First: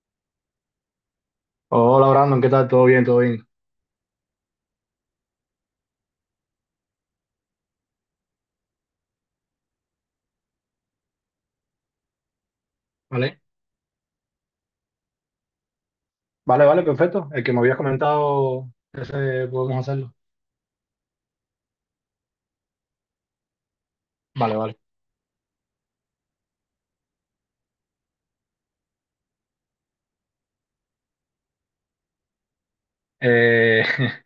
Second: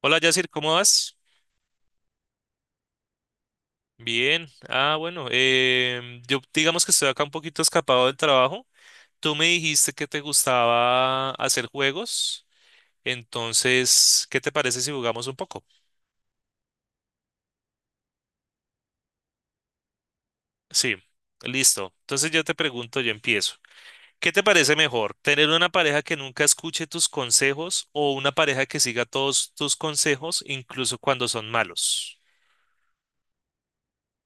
Hola, Yacir, ¿cómo vas? Hola, Brandon, ¿qué tal? ¿Todo bien? Bien. Ah, bueno, yo digamos que estoy acá un poquito escapado del trabajo. Tú me dijiste que te gustaba hacer juegos, ¿Vale? entonces, ¿qué te parece si jugamos un poco? Vale, perfecto. El que me habías comentado, ese podemos hacerlo. Sí, listo. Entonces yo te pregunto, yo empiezo. ¿Qué te Vale, parece vale. mejor, tener una pareja que nunca escuche tus consejos o una pareja que siga todos tus consejos, incluso cuando son malos? Eh,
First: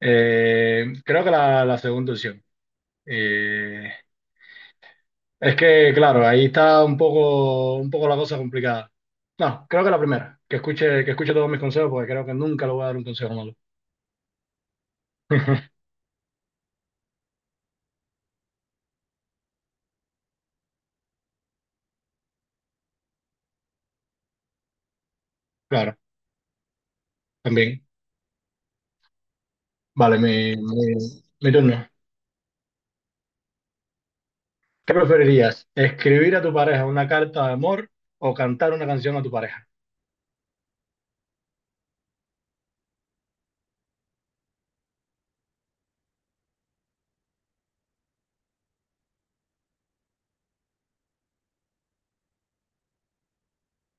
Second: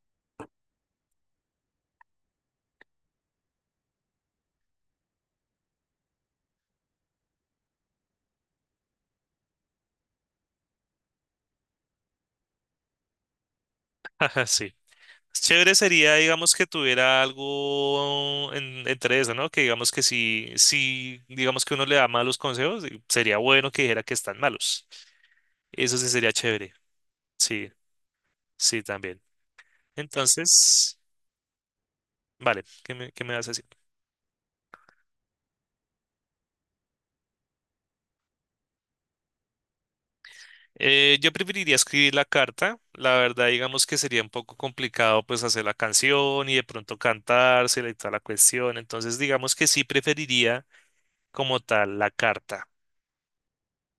creo que la segunda opción. Eh, es que, claro, ahí está un poco la cosa complicada. No, creo que la primera, que escuche todos mis consejos, porque creo que nunca le voy a dar un consejo malo. Ajá, sí. Chévere sería, digamos, que tuviera algo entre eso, ¿no? Que digamos que si, si, digamos que uno le da malos consejos, y sería bueno que dijera que están malos. Eso Claro, sí sería chévere. Sí, también. sí, también. Vale, Entonces, mi turno. vale, ¿ qué me vas a decir? ¿Qué preferirías? ¿Escribir a tu pareja una carta de amor o cantar una canción a tu pareja? Yo preferiría escribir la carta. La verdad, digamos que sería un poco complicado, pues, hacer la canción y de pronto cantársela y toda la cuestión. Entonces, digamos que sí preferiría como tal la carta.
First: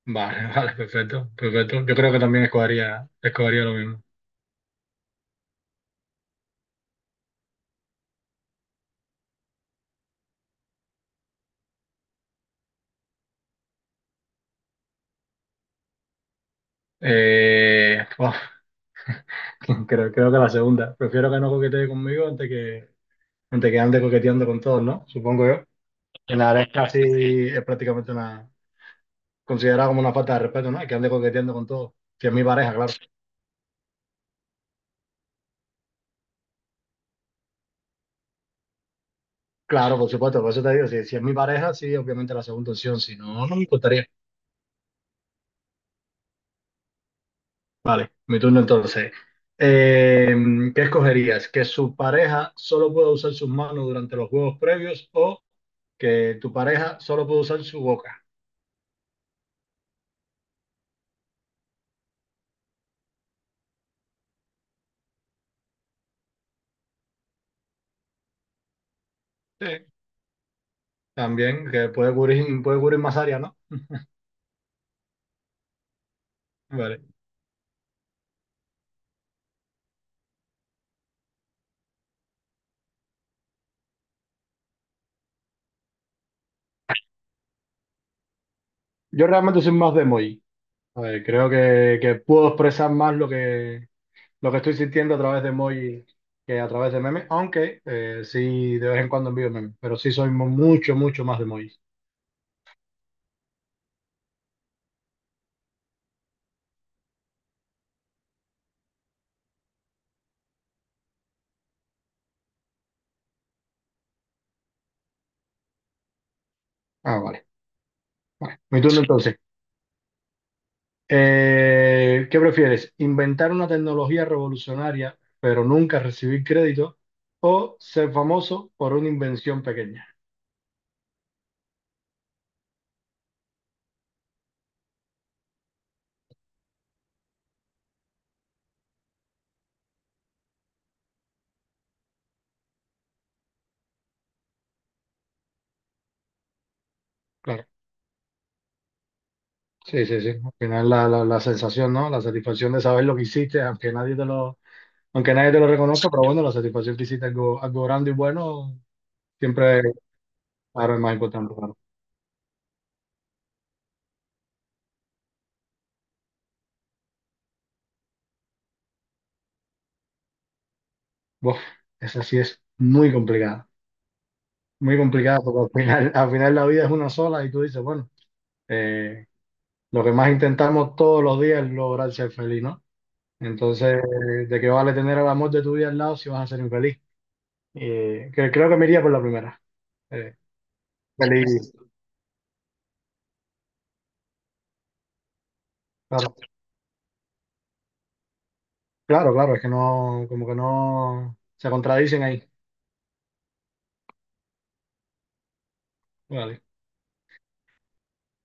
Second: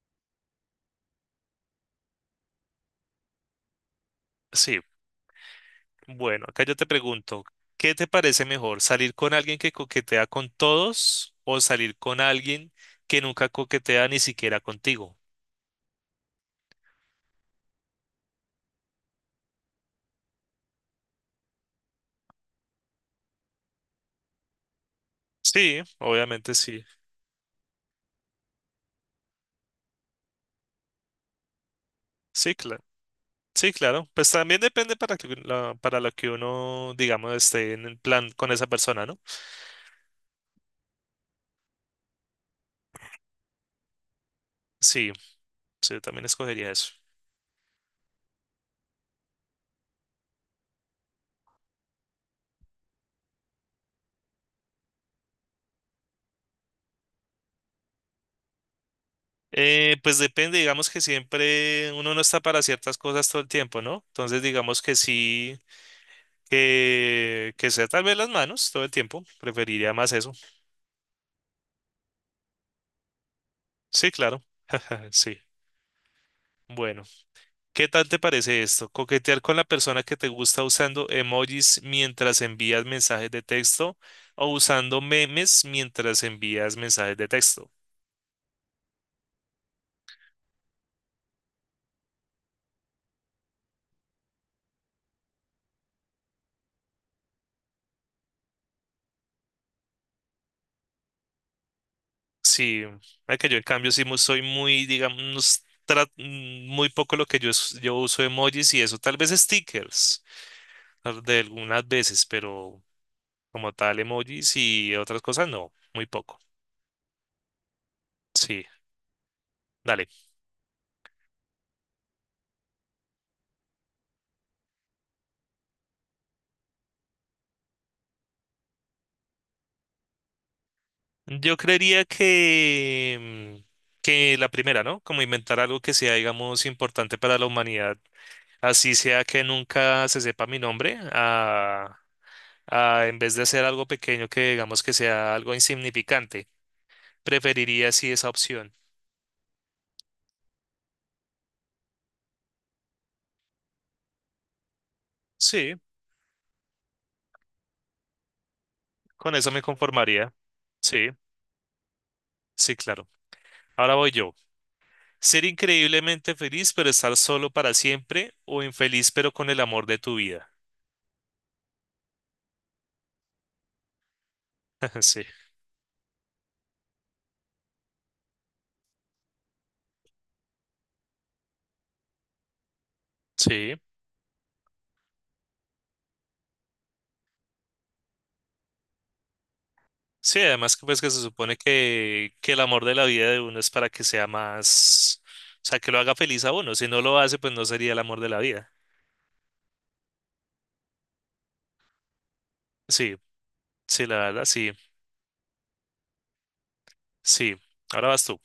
Vale, vale, perfecto, perfecto. Yo creo que también escogería lo mismo. Sí. Bueno, acá yo te pregunto, ¿qué te parece mejor, salir con alguien que coquetea con todos o salir con alguien que nunca coquetea ni siquiera contigo? Uf, creo que la segunda. Prefiero que no coquetee conmigo antes que ande coqueteando con todos, ¿no? Supongo yo. Sí, Que obviamente nada, sí. Es prácticamente considerada como una falta de respeto, ¿no? Que ande coqueteando con todos. Si es mi Sí, pareja, claro. claro. Sí, claro. Pues también depende para para lo que uno, digamos, esté en el plan con esa persona, ¿no? Claro, por supuesto, por eso te digo, si es mi pareja, sí, obviamente la segunda opción, si no, no me importaría. Sí, sí, yo también escogería eso. Vale, mi turno entonces. Eh, ¿Qué escogerías? ¿Que su pareja solo pueda usar sus manos durante los juegos previos o que tu pareja solo pueda usar su boca? Pues depende, digamos que siempre uno no está para ciertas cosas todo el tiempo, ¿no? Entonces, digamos que sí, que sea tal vez las manos todo el tiempo, preferiría Sí. más eso. También, que puede cubrir más área, ¿no? Sí, claro. Sí. Vale. Bueno, ¿qué tal te parece esto? Coquetear con la persona que te gusta usando emojis mientras envías mensajes de texto o usando memes mientras envías mensajes de texto. Yo realmente soy más de emoji. A ver, creo que puedo expresar más lo que estoy sintiendo a través de emoji que a través de memes, aunque sí de vez en cuando envío memes, pero sí mucho más de emoji. Sí, mira que yo en cambio soy muy, digamos, muy poco lo que yo uso emojis y eso, tal vez stickers de algunas veces, pero como tal emojis y otras cosas no, muy poco. Ah, vale. Vale, Sí, mi turno entonces. dale. ¿Qué prefieres? ¿Inventar una tecnología revolucionaria pero nunca recibir crédito? ¿O ser famoso por una invención pequeña? Yo creería mm, que la primera, ¿no? Como inventar algo que sea, digamos, importante para la humanidad. Así sea que nunca se sepa mi nombre, a en vez de hacer algo pequeño que digamos que sea algo insignificante. Claro, Preferiría sí esa opción. sí, sí, sí. Al final la sensación, ¿no? La satisfacción de saber lo que hiciste, aunque nadie te lo Sí, reconozca, pero bueno, la satisfacción que hiciste algo, algo grande y bueno, con eso me siempre, conformaría. claro, es Sí, más importante, claro. sí, claro. Ahora voy yo. Ser increíblemente feliz pero estar solo para siempre o infeliz pero con el amor de tu vida. Buf, esa sí es muy Sí, complicada porque al final la vida es una sola y tú dices, bueno. eh, Lo que más intentamos todos los días es lograr ser feliz, ¿no? sí. Entonces, ¿de qué vale tener al amor de tu vida al lado si vas a ser infeliz? Creo que me iría por la primera. Eh, Sí, además que pues que se supone feliz, que el amor de la vida de uno es para que sea más, o sea, que lo haga claro, feliz a uno. Si no lo hace, pues no sería el amor de la vida. claro, claro, es que no, como que no se contradicen ahí. Sí, sí, la verdad, sí, Vale, sí. Ahora vas tú.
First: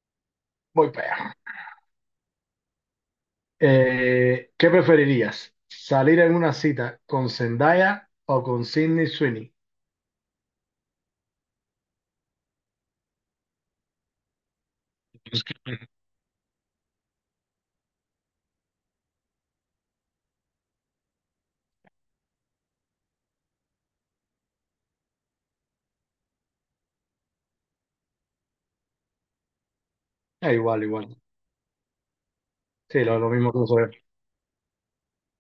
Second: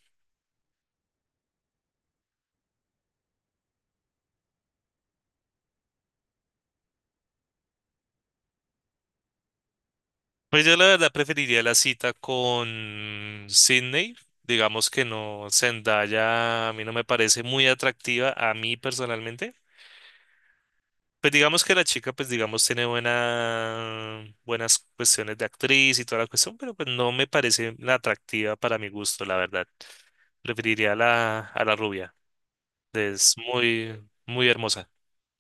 voy para allá. ¿Qué preferirías? ¿Salir en una cita con Zendaya o con Sydney Sweeney? Pues yo la verdad preferiría la cita con Sydney. Digamos que no, Zendaya a mí no me parece muy atractiva a mí personalmente. Pues digamos que la chica, pues digamos, tiene buena, buenas cuestiones de actriz y toda la cuestión, pero pues no me parece la atractiva para mi gusto, la verdad. Preferiría a Igual. A la rubia. Sí, lo Es mismo que nosotros. muy, muy hermosa,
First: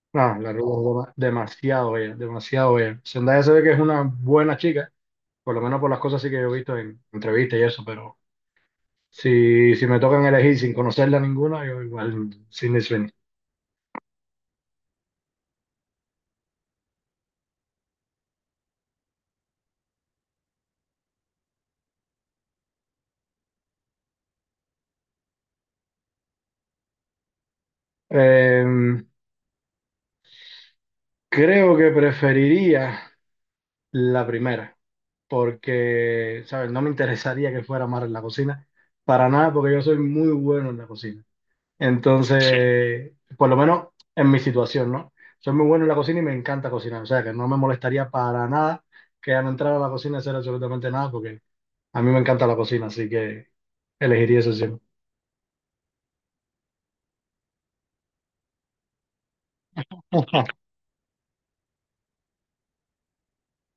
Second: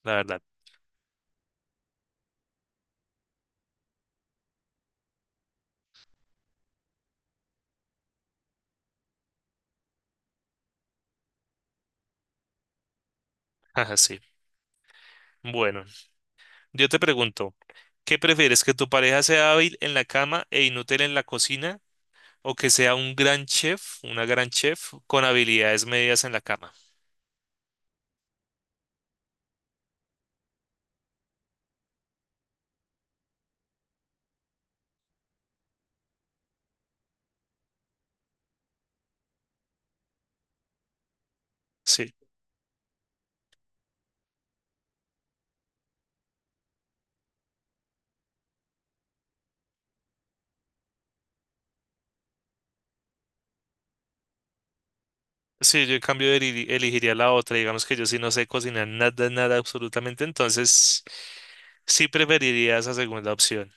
la No, verdad. la rubia es demasiado bella, demasiado bella. Zendaya se ve que es una buena chica, por lo menos por las cosas sí que yo he visto en entrevistas y eso, pero si me tocan elegir sin conocerla ninguna, yo igual Sydney Sweeney. Ajá, sí. Bueno, yo te pregunto, ¿qué prefieres? ¿Que tu pareja sea hábil en la cama e inútil en la cocina? ¿O que sea un gran chef, una gran chef con habilidades medias en la cama? Eh, creo que preferiría la primera, porque, ¿sabes? No me interesaría que fuera más en la cocina, para nada, porque yo soy muy bueno en la cocina. Sí. Sí. Entonces, por lo menos en mi situación, ¿no? Soy muy bueno en la cocina y me encanta cocinar, o sea que no me molestaría para nada que al entrar a la cocina hacer absolutamente nada, porque a mí me encanta la cocina, así que elegiría eso siempre. Sí, yo en cambio elegiría la otra. Digamos que yo sí no sé cocinar nada, nada, absolutamente. Entonces, sí preferiría esa segunda opción.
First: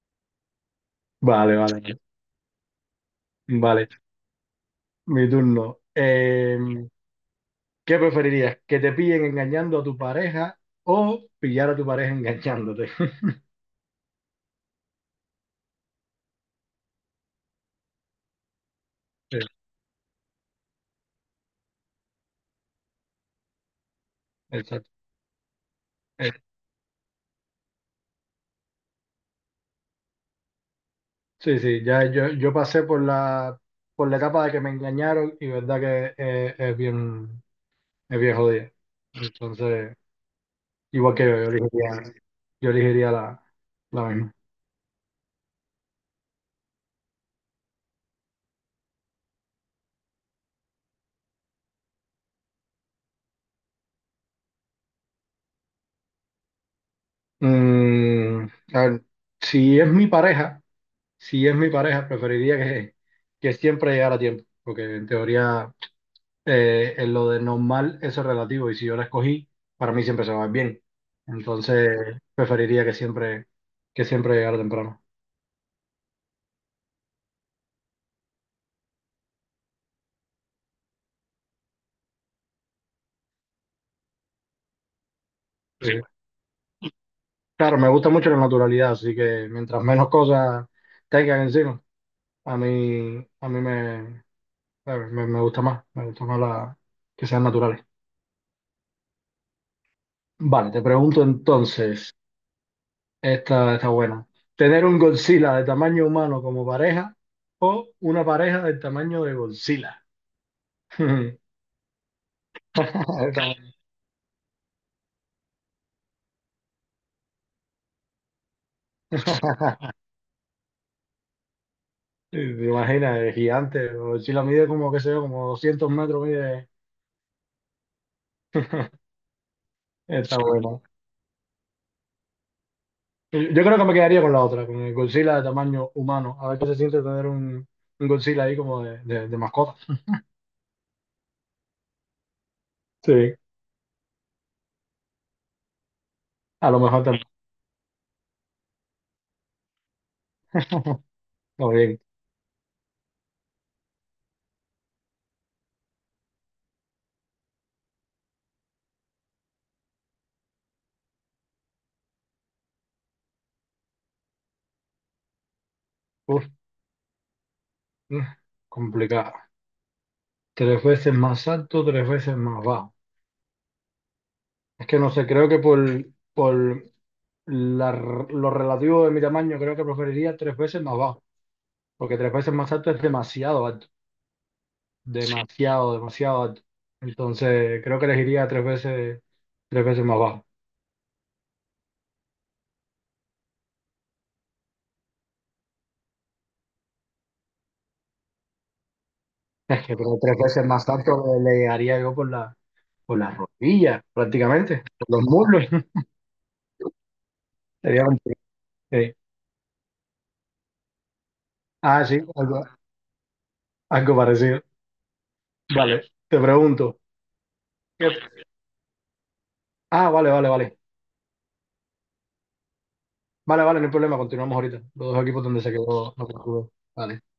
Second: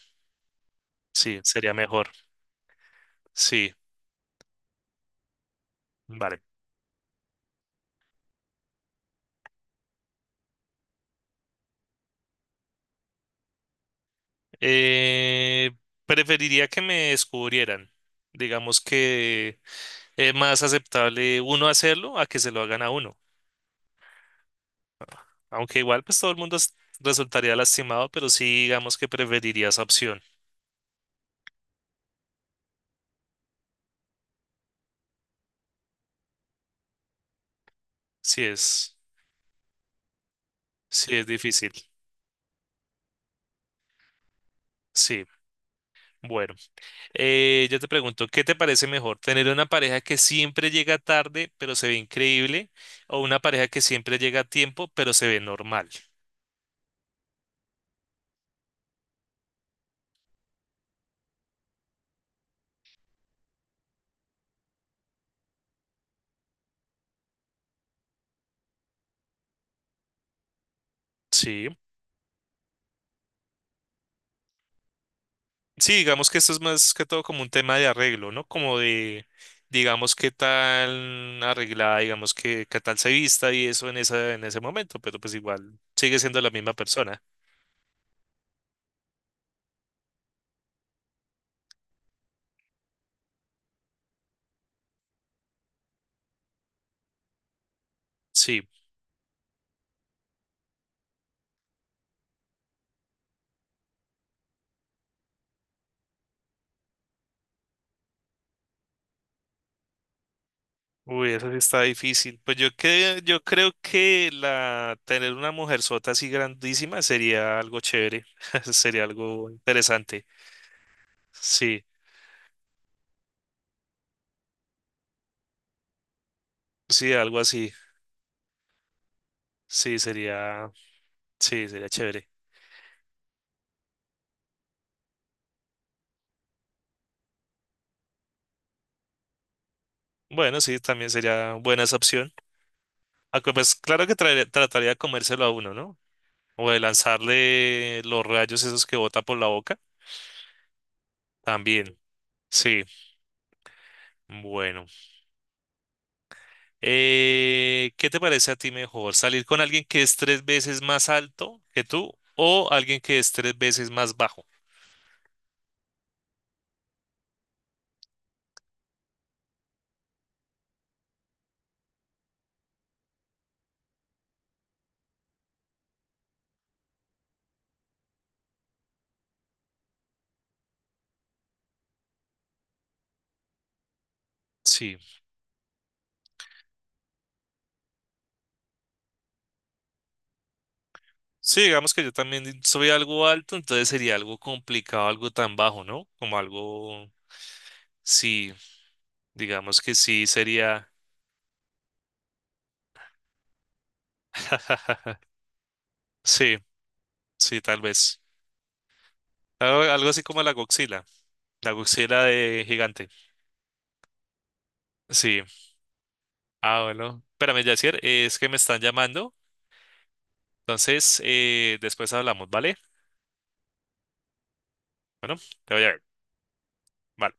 Sí, Vale, sería vale, vale. mejor. Sí, Vale, mi turno. vale. ¿Qué preferirías? ¿Que te pillen engañando a tu pareja o pillar a tu pareja engañándote? Eh, preferiría que me descubrieran. Digamos Sí. que es más aceptable uno hacerlo a que se lo hagan a uno. Exacto. Aunque igual, pues todo Eh, el mundo resultaría lastimado, pero sí, digamos que preferiría esa opción. sí, sí, ya yo pasé por por la etapa de que me engañaron y verdad que es bien Sí jodida. es, Entonces, sí igual que es yo difícil. Yo elegiría la misma. Sí, bueno. Yo te pregunto, ¿qué te parece mejor? ¿Tener una pareja que siempre llega tarde, pero se ve increíble? ¿O una pareja que siempre llega a tiempo, pero se ve normal? Mm, a ver, si es mi pareja. si es mi pareja, preferiría que siempre llegara a tiempo, porque en teoría en lo de normal eso es relativo y si yo la escogí, para mí siempre se va a ver bien. Sí. Entonces, que siempre llegara temprano. Sí, digamos que esto es más que todo como un tema de arreglo, ¿no? Como de, digamos, qué tan arreglada, digamos, qué tal se vista y eso en esa, en ese momento, pero pues igual Sí. sigue siendo la misma persona. Claro, me gusta mucho la naturalidad, así que mientras menos cosas tengan encima, a mí me, me, me gusta más, que sean naturales. Sí. Vale, te pregunto entonces. Está buena. Tener un Godzilla de tamaño humano como pareja o una pareja del tamaño de Godzilla. Uy, eso sí está difícil. Pues yo Está- creo que la tener una mujer sota así grandísima sería algo chévere, sería algo interesante. Sí, ¿te imaginas, el gigante? Godzilla mide como, qué sé yo, como 200 metros mide. sí, algo así. Sí, Está sería, bueno. sí, sería chévere. Yo creo que me quedaría con la otra, con el Godzilla de tamaño humano. A ver qué se siente tener un Godzilla ahí como de mascota. Bueno, sí, también sería buena esa opción. Sí, Aunque pues claro que trataría de comérselo a uno, ¿no? a O lo de mejor también. lanzarle los rayos esos que bota por la boca. Está También. bien. Sí, bueno. ¿Qué te parece a ti mejor? ¿Salir con alguien que es tres veces más alto que tú o alguien que es tres veces más bajo? Uf, mm, complicado. Tres veces más alto, tres veces más bajo. Es que no sé, creo que por lo relativo de mi tamaño, creo que preferiría tres veces más bajo, porque tres veces más alto es demasiado alto. Sí. Sí. Demasiado, demasiado alto. Entonces, creo que elegiría tres veces más bajo. Sí, digamos que yo también soy algo alto, entonces sería algo complicado, algo tan bajo, ¿no? Como algo, sí, digamos Es que que pero sí tres veces más sería, alto le llegaría yo por por las rodillas, prácticamente, por los muslos. sí, sí, tal Sería un- vez. sí. Algo, algo así como la Ah, sí, Godzilla algo, de gigante. algo parecido. Sí. Vale, te Ah, pregunto. bueno. Espérame, Yacier, ¿qué- es que me están llamando, Ah, vale, vale, vale. entonces después hablamos, ¿vale? Vale, vale, no hay problema, continuamos ahorita. Los dos Bueno, equipos donde se te voy a. quedó, no me acuerdo. Vale. Vale.